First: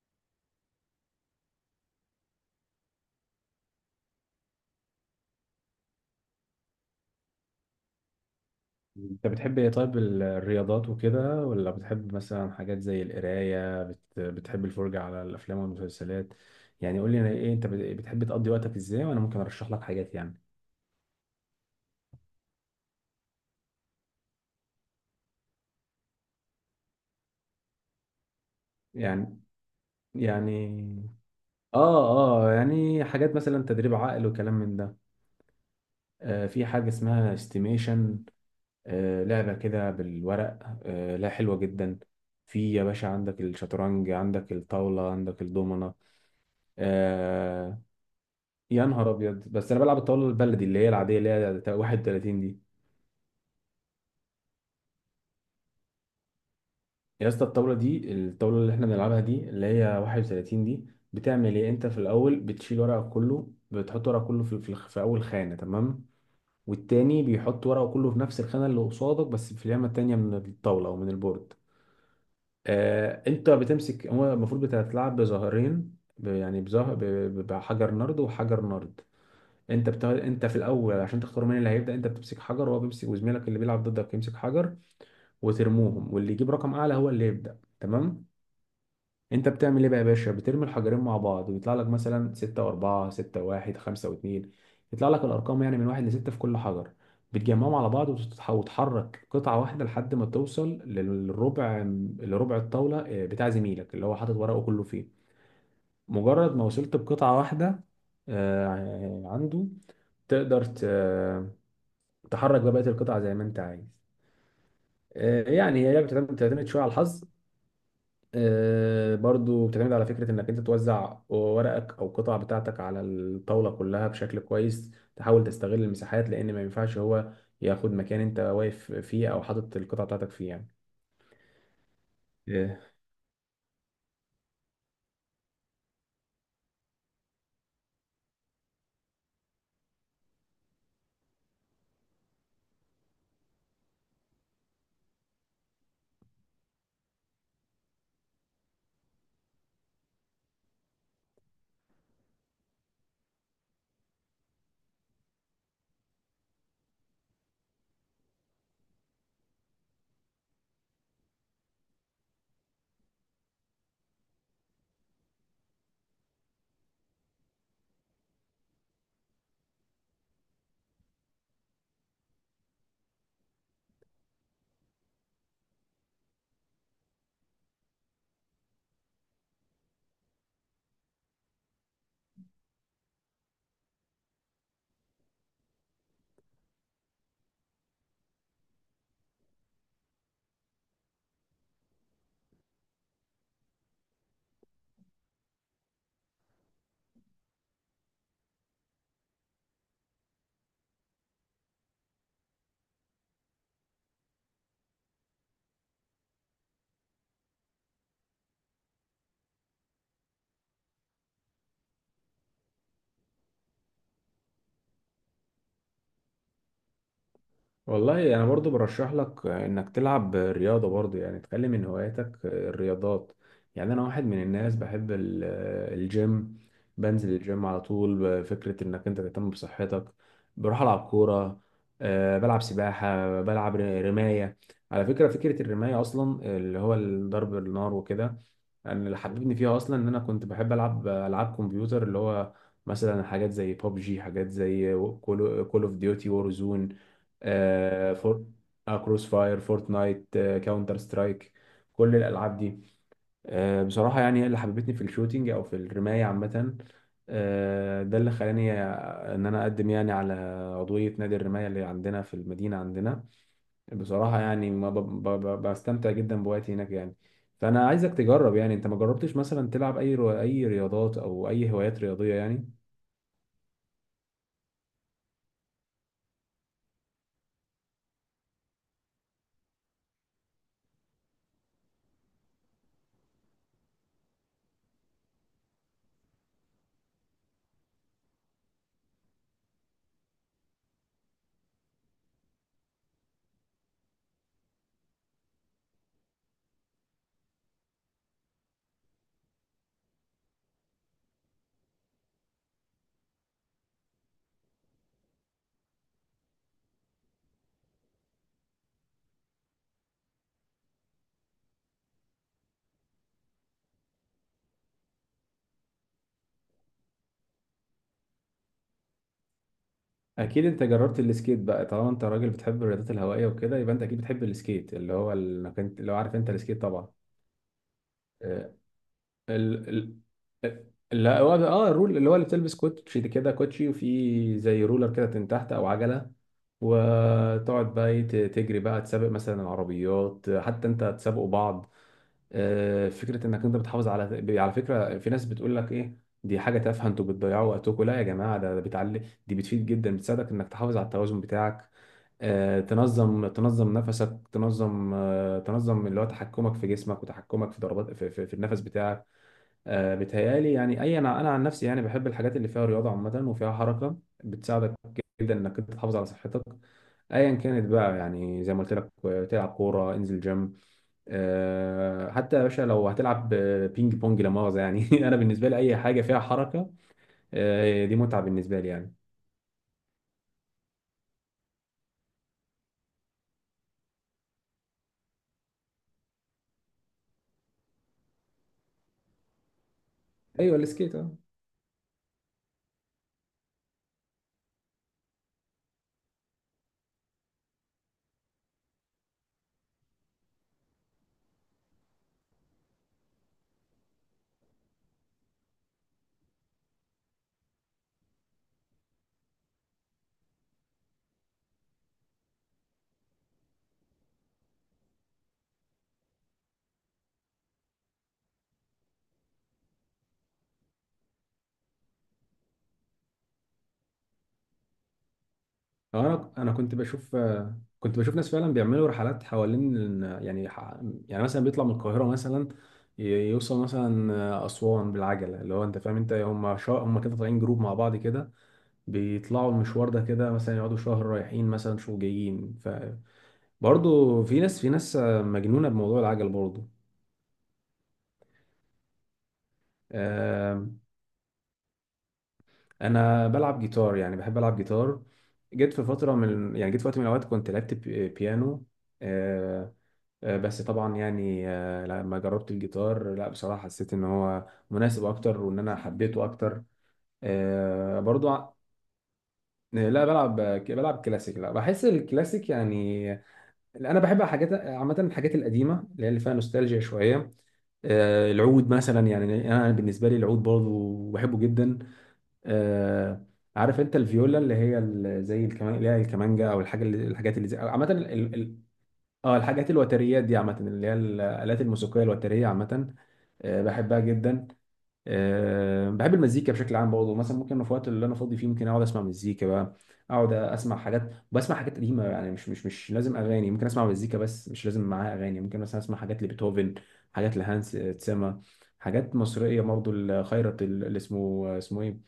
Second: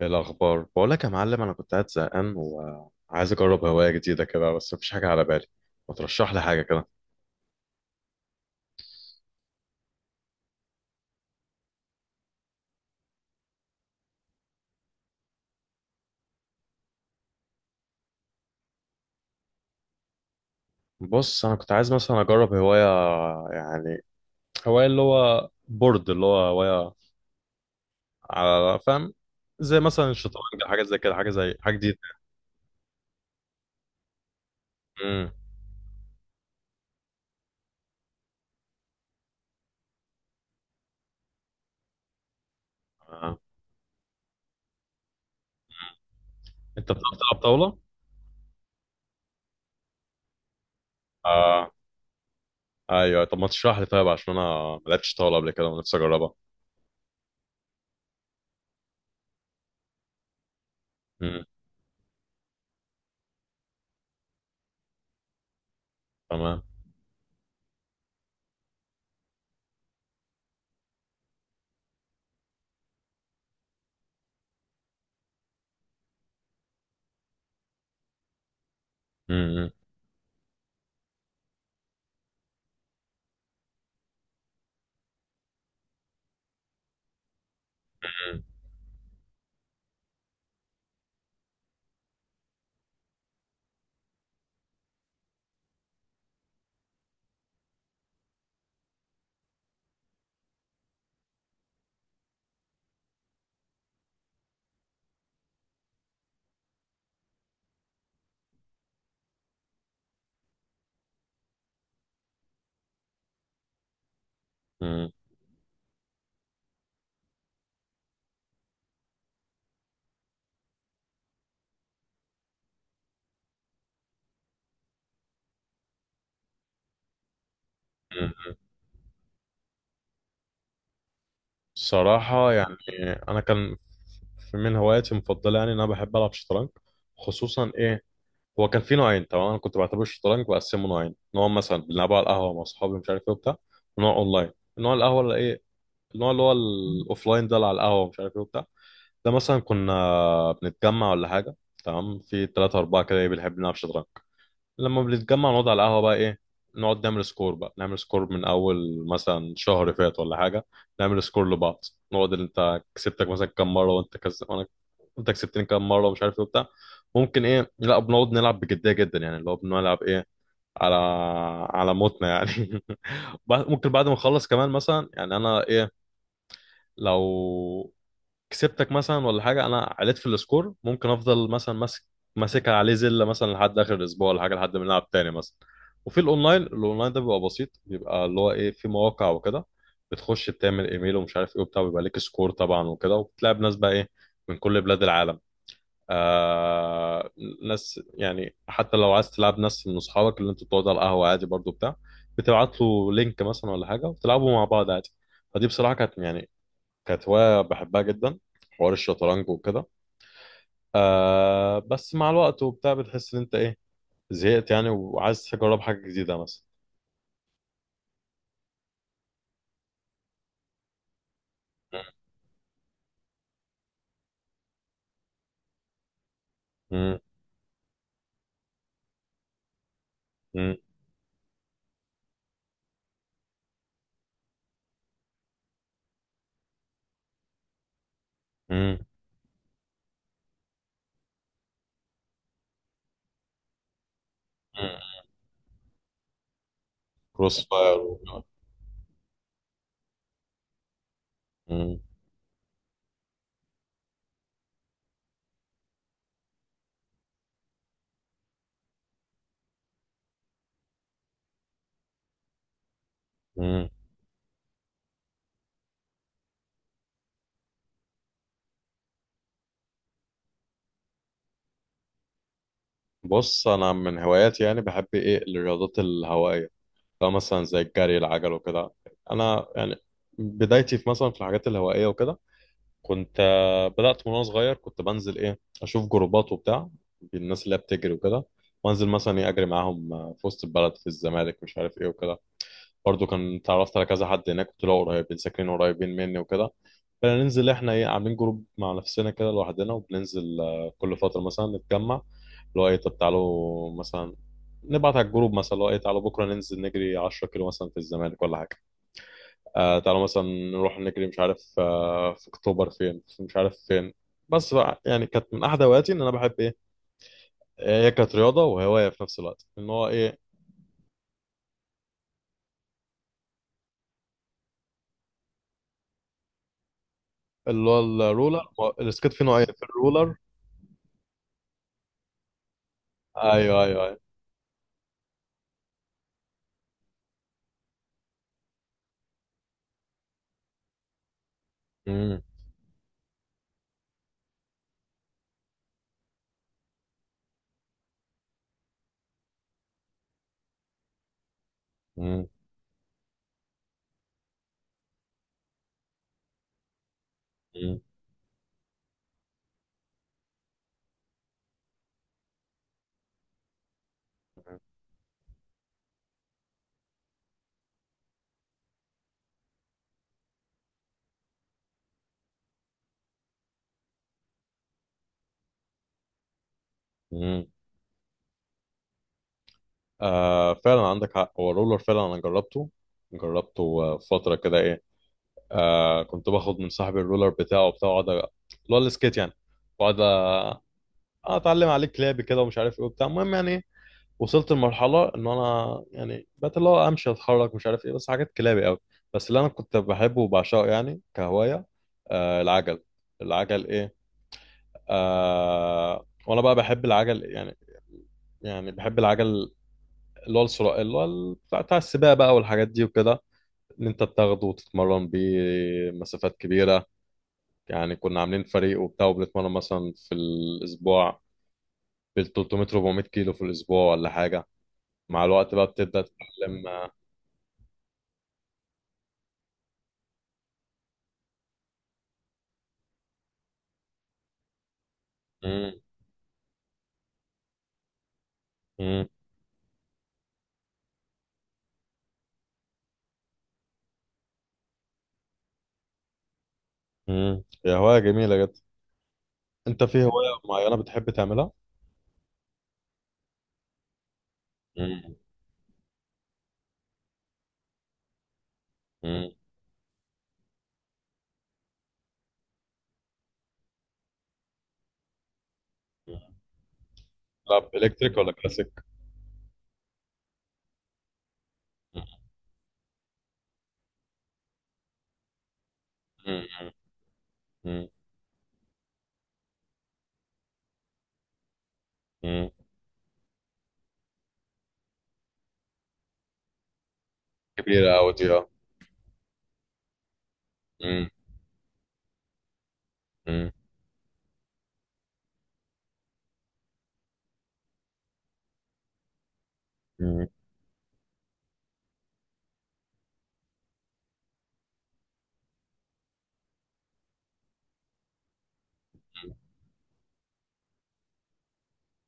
إيه الأخبار؟ بقول لك يا معلم، أنا كنت قاعد زهقان وعايز أجرب هواية جديدة كده، بس مفيش حاجة على بالي. ما ترشح لي حاجة كده. انت بتحب ايه؟ طيب، الرياضات وكده، ولا بتحب مثلا حاجات زي القراية؟ بتحب الفرجة على الافلام والمسلسلات؟ يعني قول لي انا ايه، انت بتحب تقضي وقتك ازاي وانا ممكن ارشح لك حاجات بص، أنا كنت عايز مثلا أجرب هواية يعني هواية، اللي هو بورد، اللي هو هواية على فاهم، يعني زي مثلا الشطرنج، يعني حاجات زي كده، حاجة زي حاجة جديدة. اه اه يعني حاجات مثلا تدريب عقل وكلام من ده. امم آه، في حاجة اسمها استيميشن. آه، لعبة كده بالورق. آه، لا، حلوة جدا. في يا باشا، آه. عندك الشطرنج، عندك الطاولة، عندك الدومنة. أنت بتعرف تلعب طاولة؟ آه، يا نهار ابيض، بس انا بلعب الطاوله البلدي، اللي هي العاديه، اللي آه. هي 31 دي. أيوه، طب ما تشرح لي طيب، عشان أنا ما لعبتش طاولة قبل كده ونفسي أجربها. يا اسطى، الطاوله دي، الطاوله اللي احنا بنلعبها دي، اللي هي 31 دي، امم، بتعمل ايه؟ انت في الاول بتشيل ورقك كله، بتحط ورقك كله في في اول خانه، تمام. تمام. والتاني بيحط ورقه كله في نفس الخانه اللي قصادك، بس في اليمه التانيه من الطاوله او من البورد. آه، انت بتمسك، هو المفروض بتلعب بظهرين ب- يعني بظهر ب- ب- بحجر نرد وحجر نرد. انت في الاول عشان تختار مين اللي هيبدا، انت بتمسك حجر، وهو بيمسك، وزميلك اللي بيلعب ضدك يمسك حجر، وترموهم، واللي يجيب رقم اعلى هو اللي يبدا، تمام. انت بتعمل ايه بقى يا باشا؟ بترمي الحجرين مع بعض ويطلع لك مثلا 6 و4، 6 و1، 5 و2. يطلع لك الارقام يعني من 1 ل 6 في كل حجر. بتجمعهم على بعض وتحرك قطعه واحده لحد ما توصل للربع، لربع الطاوله، بتاع زميلك اللي هو حاطط ورقه كله فيه. مجرد ما وصلت بقطعه واحده اه، عنده، تقدر ت... تحرك بقى بقية القطع زي ما انت عايز. امم، يعني هي لعبة بتعتمد بتعتمد شوية على الحظ. برضو بتعتمد على فكرة انك انت توزع ورقك او القطع بتاعتك على الطاولة كلها بشكل كويس، تحاول تستغل المساحات، لان ما ينفعش هو ياخد مكان انت واقف فيه او حاطط القطع بتاعتك فيه يعني. صراحة يعني أنا كان من هواياتي المفضلة يعني إن أنا بحب ألعب شطرنج، خصوصا إيه. هو كان في نوعين، تمام؟ أنا كنت بعتبر الشطرنج بقسمه نوعين: نوع مثلا بنلعبه على القهوة مع أصحابي مش عارف إيه وبتاع، ونوع أونلاين. النوع القهوة اللي إيه، النوع اللي هو الأوفلاين ده، اللي على القهوة مش عارف إيه وبتاع، ده مثلا كنا بنتجمع ولا حاجة، تمام؟ في تلاتة أربعة كده إيه بنحب نلعب شطرنج. لما بنتجمع نقعد على القهوة بقى ايه، نقعد نعمل سكور، بقى نعمل سكور من اول مثلا شهر فات ولا حاجة، نعمل سكور لبعض. نقعد اللي انت كسبتك مثلا كام مرة وانت وانا انت كسبتني كام مرة ومش عارف ايه وبتاع. ممكن ايه، لا بنقعد نلعب بجدية جدا يعني، اللي هو بنلعب ايه، على على موتنا يعني. ممكن بعد ما نخلص كمان مثلا، يعني انا ايه، لو كسبتك مثلا ولا حاجه، انا عليت في السكور، ممكن افضل مثلا ماسك، ماسكها عليه زله مثلا لحد اخر الاسبوع ولا حاجه، لحد ما نلعب تاني مثلا. وفي الاونلاين، الاونلاين ده بيبقى بسيط، بيبقى اللي هو ايه، في مواقع وكده، بتخش بتعمل ايميل ومش عارف ايه وبتاع، بيبقى ليك سكور طبعا وكده، وبتلعب ناس بقى ايه من كل بلاد العالم. آه، ناس يعني حتى لو عايز تلعب ناس من اصحابك اللي انتوا بتقعدوا على القهوه عادي برضو بتاع، بتبعت له لينك مثلا ولا حاجه وتلعبوا مع بعض عادي. فدي بصراحه كانت يعني كانت هواية بحبها جدا، حوار الشطرنج وكده. آه، بس مع الوقت وبتاع بتحس ان انت ايه، زهقت يعني وعايز تجرب حاجة جديدة مثلا. والله انا برضو برشح لك انك تلعب رياضه، برضو يعني تخلي من هواياتك الرياضات. يعني انا واحد من الناس بحب الجيم، مم. بنزل الجيم على طول، فكره انك انت تهتم بصحتك. مم. بروح العب كوره، بلعب سباحه، بلعب رمايه. على فكره، فكره الرمايه اصلا اللي هو ضرب النار وكده، مم. يعني اللي حببني فيها اصلا ان انا كنت بحب العب العاب كمبيوتر، اللي هو مثلا حاجات زي ببجي، حاجات زي مم. كول اوف ديوتي وورزون، كروس فاير آه، فور، آه، كروس فاير، فورتنايت، آه، كاونتر سترايك، مم. كل الالعاب دي. آه، بصراحه يعني هي اللي حببتني في الشوتينج او في الرمايه عامه. آه، ده اللي خلاني ان انا اقدم يعني على عضويه نادي الرمايه اللي عندنا في المدينه عندنا. مم. بصراحة يعني ما ب... ب... ب... بستمتع جدا بوقتي هناك يعني. فأنا عايزك تجرب، يعني أنت ما جربتش مثلا تلعب أي رياضات أو أي هوايات رياضية يعني. بص، انا من هواياتي يعني بحب ايه الرياضات الهوائية، لو مثلا زي الجري، العجل وكده. انا يعني بدايتي في مثلا في الحاجات الهوائية وكده، كنت آه، بدأت من وأنا صغير، كنت بنزل إيه أشوف جروبات وبتاع الناس اللي هي بتجري وكده، وأنزل مثلا إيه أجري معاهم آه، في وسط البلد، في الزمالك، مش عارف إيه وكده. برضو كان اتعرفت على كذا حد هناك، كنت لقوا قريبين ساكنين قريبين مني وكده، فننزل إحنا إيه عاملين جروب مع نفسنا كده لوحدنا، وبننزل آه، كل فترة مثلا نتجمع، اللي هو إيه طب تعالوا مثلا، نبعت على الجروب مثلا اللي هو إيه، تعالوا بكرة ننزل نجري 10 كيلو مثلا في الزمالك ولا حاجة. آه، تعالوا مثلا نروح نجري مش عارف آه في اكتوبر فين، في مش عارف فين. بس بقى يعني كانت من احد هواياتي ان انا بحب ايه، آه، هي كانت رياضه وهوايه في نفس الوقت، ان هو ايه، أكيد أنت جربت السكيت بقى، طالما أنت راجل بتحب الرياضات الهوائية وكده، يبقى أنت أكيد بتحب السكيت، اللي هو لو عارف أنت السكيت طبعا. اللي هو الرولر. آه، هو السكيت فيه نوعين في ال... ال... الرولر. لا، هو ده- اه الرول، اللي هو اللي بتلبس كوتشي كده، ايوه كوتشي ايوه ايوه. وفي زي رولر كده من تحت او عجله، وتقعد بقى إيه، تجري بقى، تسابق مثلا العربيات، حتى انت تسابقوا بعض. امم. فكره انك انت بتحافظ على فكره، في ناس بتقول لك ايه، دي حاجه تافهه، انتوا بتضيعوا وقتكم، لا يا جماعه، ده بتعلي، دي بتفيد جدا، بتساعدك انك تحافظ على التوازن بتاعك. امم. تنظم نفسك، تنظم تنظم اللي هو تحكمك في جسمك، وتحكمك في امم. ضربات في النفس بتاعك. بيتهيألي يعني، اي انا عن نفسي يعني بحب الحاجات اللي فيها رياضه عامه وفيها حركه، بتساعدك جدا انك انت تحافظ على صحتك، ايا كانت بقى يعني. زي ما قلت لك، تلعب كوره، انزل جيم، حتى يا باشا لو هتلعب، بينج بونج لا مؤاخذة يعني انا بالنسبه لي اي حاجه فيها حركه، أمم. دي متعه بالنسبه لي يعني. آه، فعلا عندك حق، هو الرولر فعلا انا جربته. جربته آه، فتره كده ايه، آه كنت باخد من صاحبي الرولر بتاعه بتاعه، اللي هو السكيت يعني، واقعد ايوه، آه، السكيت، اه. اتعلم عليه كلابي كده ومش عارف ايه وبتاع. المهم يعني وصلت لمرحلة إن أنا يعني بقيت اللي هو أمشي أتحرك مش عارف إيه، بس حاجات كلابي أوي. بس اللي أنا كنت بحبه وبعشقه يعني كهواية، آه العجل. العجل إيه، آه وأنا بقى بحب العجل يعني، يعني بحب العجل. اللي هو السرعة، اللي هو بتاع بتاع السباق بقى والحاجات دي وكده، إن أنت بتاخده وتتمرن بيه مسافات كبيرة. يعني كنا عاملين فريق وبتاع وبنتمرن مثلا في الأسبوع بال 300 400 كيلو في الأسبوع ولا حاجة. مع الوقت بقى بتبدأ انا تتعلم. كنت بشوف، كنت بشوف ناس فعلا بيعملوا رحلات حوالين ال- يعني ح- يعني مثلا بيطلع من القاهره مثلا، ي- يوصل مثلا اسوان بالعجله، اللي هو مم. انت فاهم، انت هم كده طالعين جروب مع بعض كده، مم. بيطلعوا المشوار ده كده، مثلا يقعدوا شهر رايحين مثلا شهر جايين. فبرضه في ناس، آه، مجنونه بموضوع العجل برضه. مم. هي هواية جميلة جدا. انت في هواية معينة بتحب تعملها؟ انا بلعب جيتار، يعني بحب العب جيتار. مم. جيت في فتره من يعني، جيت في وقت من الاوقات كنت لعبت بيانو. مم. آه، بس طبعا يعني، لما جربت الجيتار، لا بصراحه حسيت ان هو مناسب اكتر وان انا حبيته مم. اكتر. تلعب آه، الكتريك برضو ولا ع- كلاسيك؟ لا، بلعب كلاسيك، لا بحس الكلاسيك يعني. انا بحب حاجات عامه، الحاجات القديمه اللي هي اللي فيها مم. نوستالجيا شويه. مم. العود مثلا، يعني انا بالنسبه لي العود برضو بحبه جدا. مم. آه، عارف انت الفيولا، اللي هي زي الكمان، اللي هي الكمانجا، او الحاجه اللي، الحاجات اللي زي عامه، كبيرة أوي دي، اه. اه، الحاجات الوتريات دي عامه، اللي هي مم. الالات الموسيقيه الوتريه عامه. مم. آه، بحبها جدا. آه، بحب المزيكا بشكل عام برضه، مثلا ممكن في الوقت اللي انا فاضي فيه ممكن اقعد اسمع مزيكا بقى، مم. اقعد اسمع حاجات، بسمع حاجات قديمه يعني، مش لازم اغاني، ممكن اسمع مزيكا بس مش لازم معاها اغاني، ممكن مثلا اسمع حاجات لبيتهوفن، حاجات لهانس تسما، حاجات مصريه برضه، الخيرت اللي اسمه آه، اسمه ايه،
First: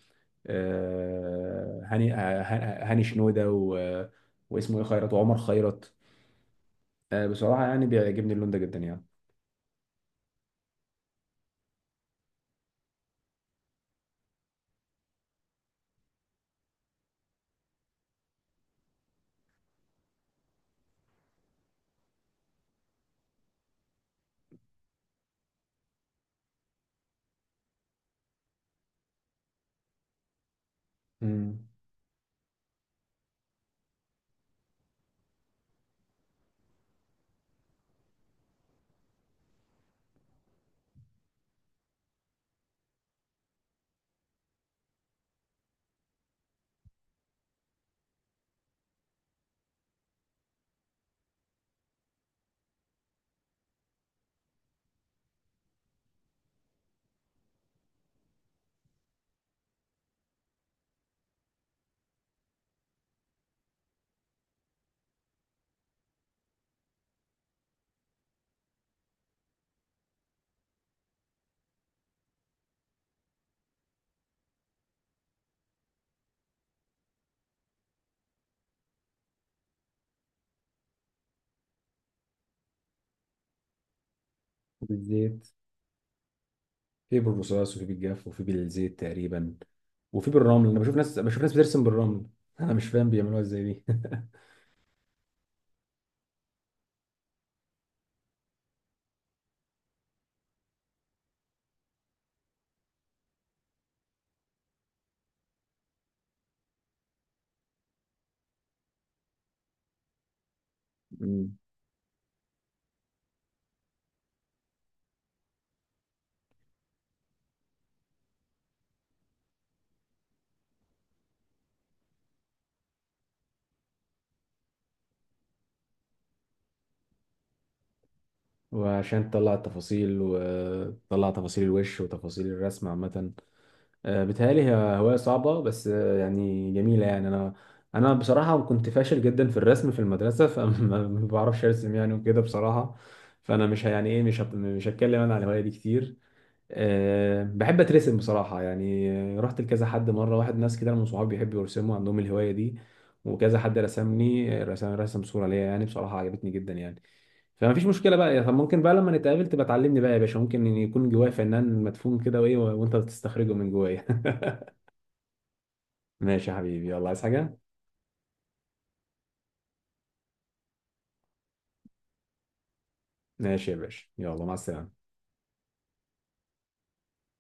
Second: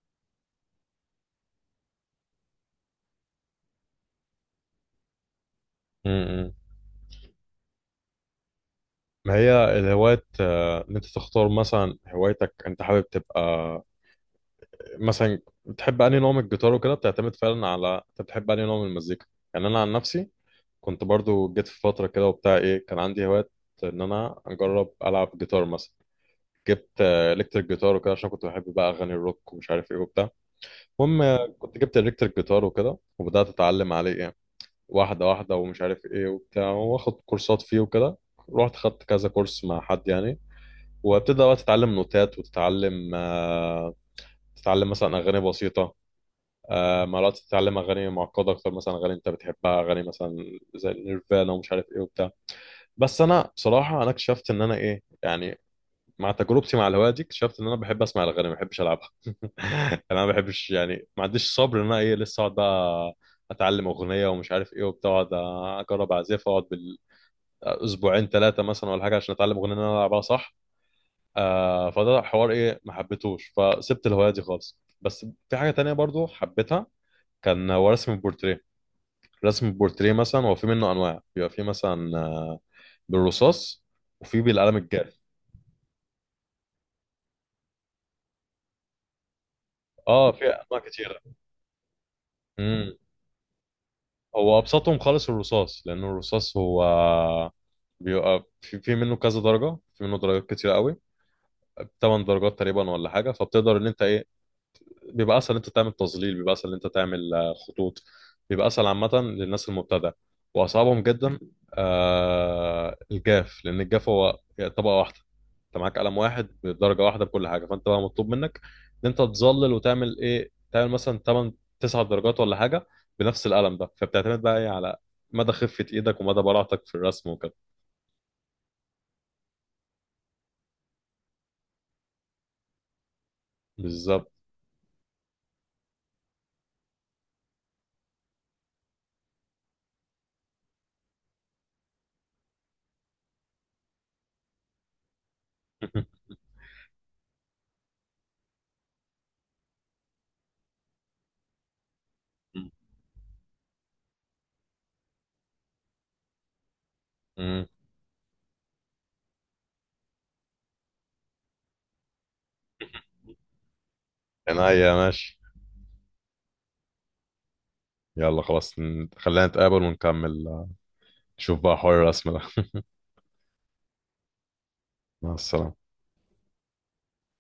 آه، هاني آه، هاني شنودة واسمه ايه، خيرت، وعمر خيرت. مم. بصراحة يعني بيعجبني اللون ده جدا يعني. ما هي الهوايات آه، ان انت تختار مثلا هوايتك، انت حابب تبقى مثلا بتحب انهي نوع من الجيتار وكده، بتعتمد فعلا على انت بتحب انهي نوع من المزيكا. يعني انا عن نفسي كنت برضو جيت في فترة كده وبتاع ايه، كان عندي هوايات ان انا اجرب العب جيتار مثلا. جبت الكتريك جيتار وكده، عشان كنت بحب بقى اغاني الروك ومش عارف ايه وبتاع. المهم آه، امم، كنت جبت الكتريك جيتار وكده، وبدات اتعلم عليه يعني واحده واحده ومش عارف ايه وبتاع، واخد كورسات فيه وكده. رحت خدت كذا كورس مع حد يعني، وابتدى بقى تتعلم نوتات وتتعلم آه، تتعلم مثلا اغاني بسيطه، آه، مرات تتعلم اغاني معقده اكتر، مثلا اغاني انت بتحبها، اغاني مثلا زي نيرفانا ومش عارف ايه وبتاع. بس انا بصراحه انا اكتشفت ان انا ايه يعني، مع تجربتي مع الهوايه دي، اكتشفت ان انا بحب اسمع الاغاني ما بحبش العبها. انا ما بحبش يعني ما عنديش صبر ان انا ايه لسه اقعد بقى اتعلم اغنيه ومش عارف ايه وبتاع، اقعد اجرب اعزف، اقعد بالاسبوعين ثلاثه مثلا ولا حاجه عشان اتعلم اغنيه ان انا العبها صح. آه فده حوار ايه ما حبيتهوش، فسبت الهوايه دي خالص. بس في حاجه تانية برضو حبيتها، كان هو رسم البورتريه. رسم البورتريه مثلا هو في منه انواع، بيبقى في مثلا آه، بالرصاص، وفي بالقلم الجاف. بالزيت، في بالرصاص، وفي بالجاف، وفي بالزيت تقريبا، وفي اه في بالرمل. انا انواع بشوف ناس، بترسم بالرمل انا مش كتيره. فاهم بيعملوها ازاي دي هو ابسطهم خالص الرصاص، لان الرصاص هو بيبقى في منه كذا درجه، في منه درجات كتير قوي، 8 درجات تقريبا ولا حاجه. فبتقدر ان انت ايه، بيبقى اسهل انت تعمل تظليل، بيبقى اسهل انت تعمل آه، خطوط، بيبقى اسهل عامه للناس المبتدئه. واصعبهم جدا مم. آه الجاف، لان الجاف هو طبقه واحده، انت معاك قلم واحد بدرجه واحده بكل حاجه، فانت بقى مطلوب منك ان انت تظلل وتعمل ايه، تعمل مثلا 8 9 درجات ولا حاجه بنفس القلم ده. فبتعتمد بقى ايه على مدى خفه ايدك ومدى براعتك في الرسم وكده. وعشان تطلع التفاصيل، وتطلع تفاصيل الوش، وتفاصيل الرسم عامة. بالظبط. بيتهيألي هي هواية صعبة بس، آه، يعني جميلة يعني، أنا بصراحة كنت فاشل جدا في الرسم في المدرسة، فما ما بعرفش أرسم يعني وكده بصراحة، فأنا مش ه- يعني إيه مش هت- مش هتكلم أنا على الهواية دي كتير. أه، بحب اترسم بصراحة يعني. رحت لكذا حد مرة واحد، ناس كده من صحابي بيحبوا يرسموا عندهم الهواية دي، وكذا حد رسمني، رسم صورة ليا، يعني بصراحة عجبتني جدا يعني. امم، فما فيش مشكلة بقى يعني، طب ممكن بقى لما نتقابل تبقى تعلمني بقى يا باشا، ممكن إن يكون جوايا فنان مدفون كده، وايه وانت بتستخرجه من جوايا عينيا، ماشي. ماشي يا حبيبي، يلا، عايز حاجة؟ يلا خلاص، خلينا نتقابل ونكمل آه، نشوف بقى حوار الرسم ده. ماشي يا باشا، يلا، مع السلامة. مع السلامة.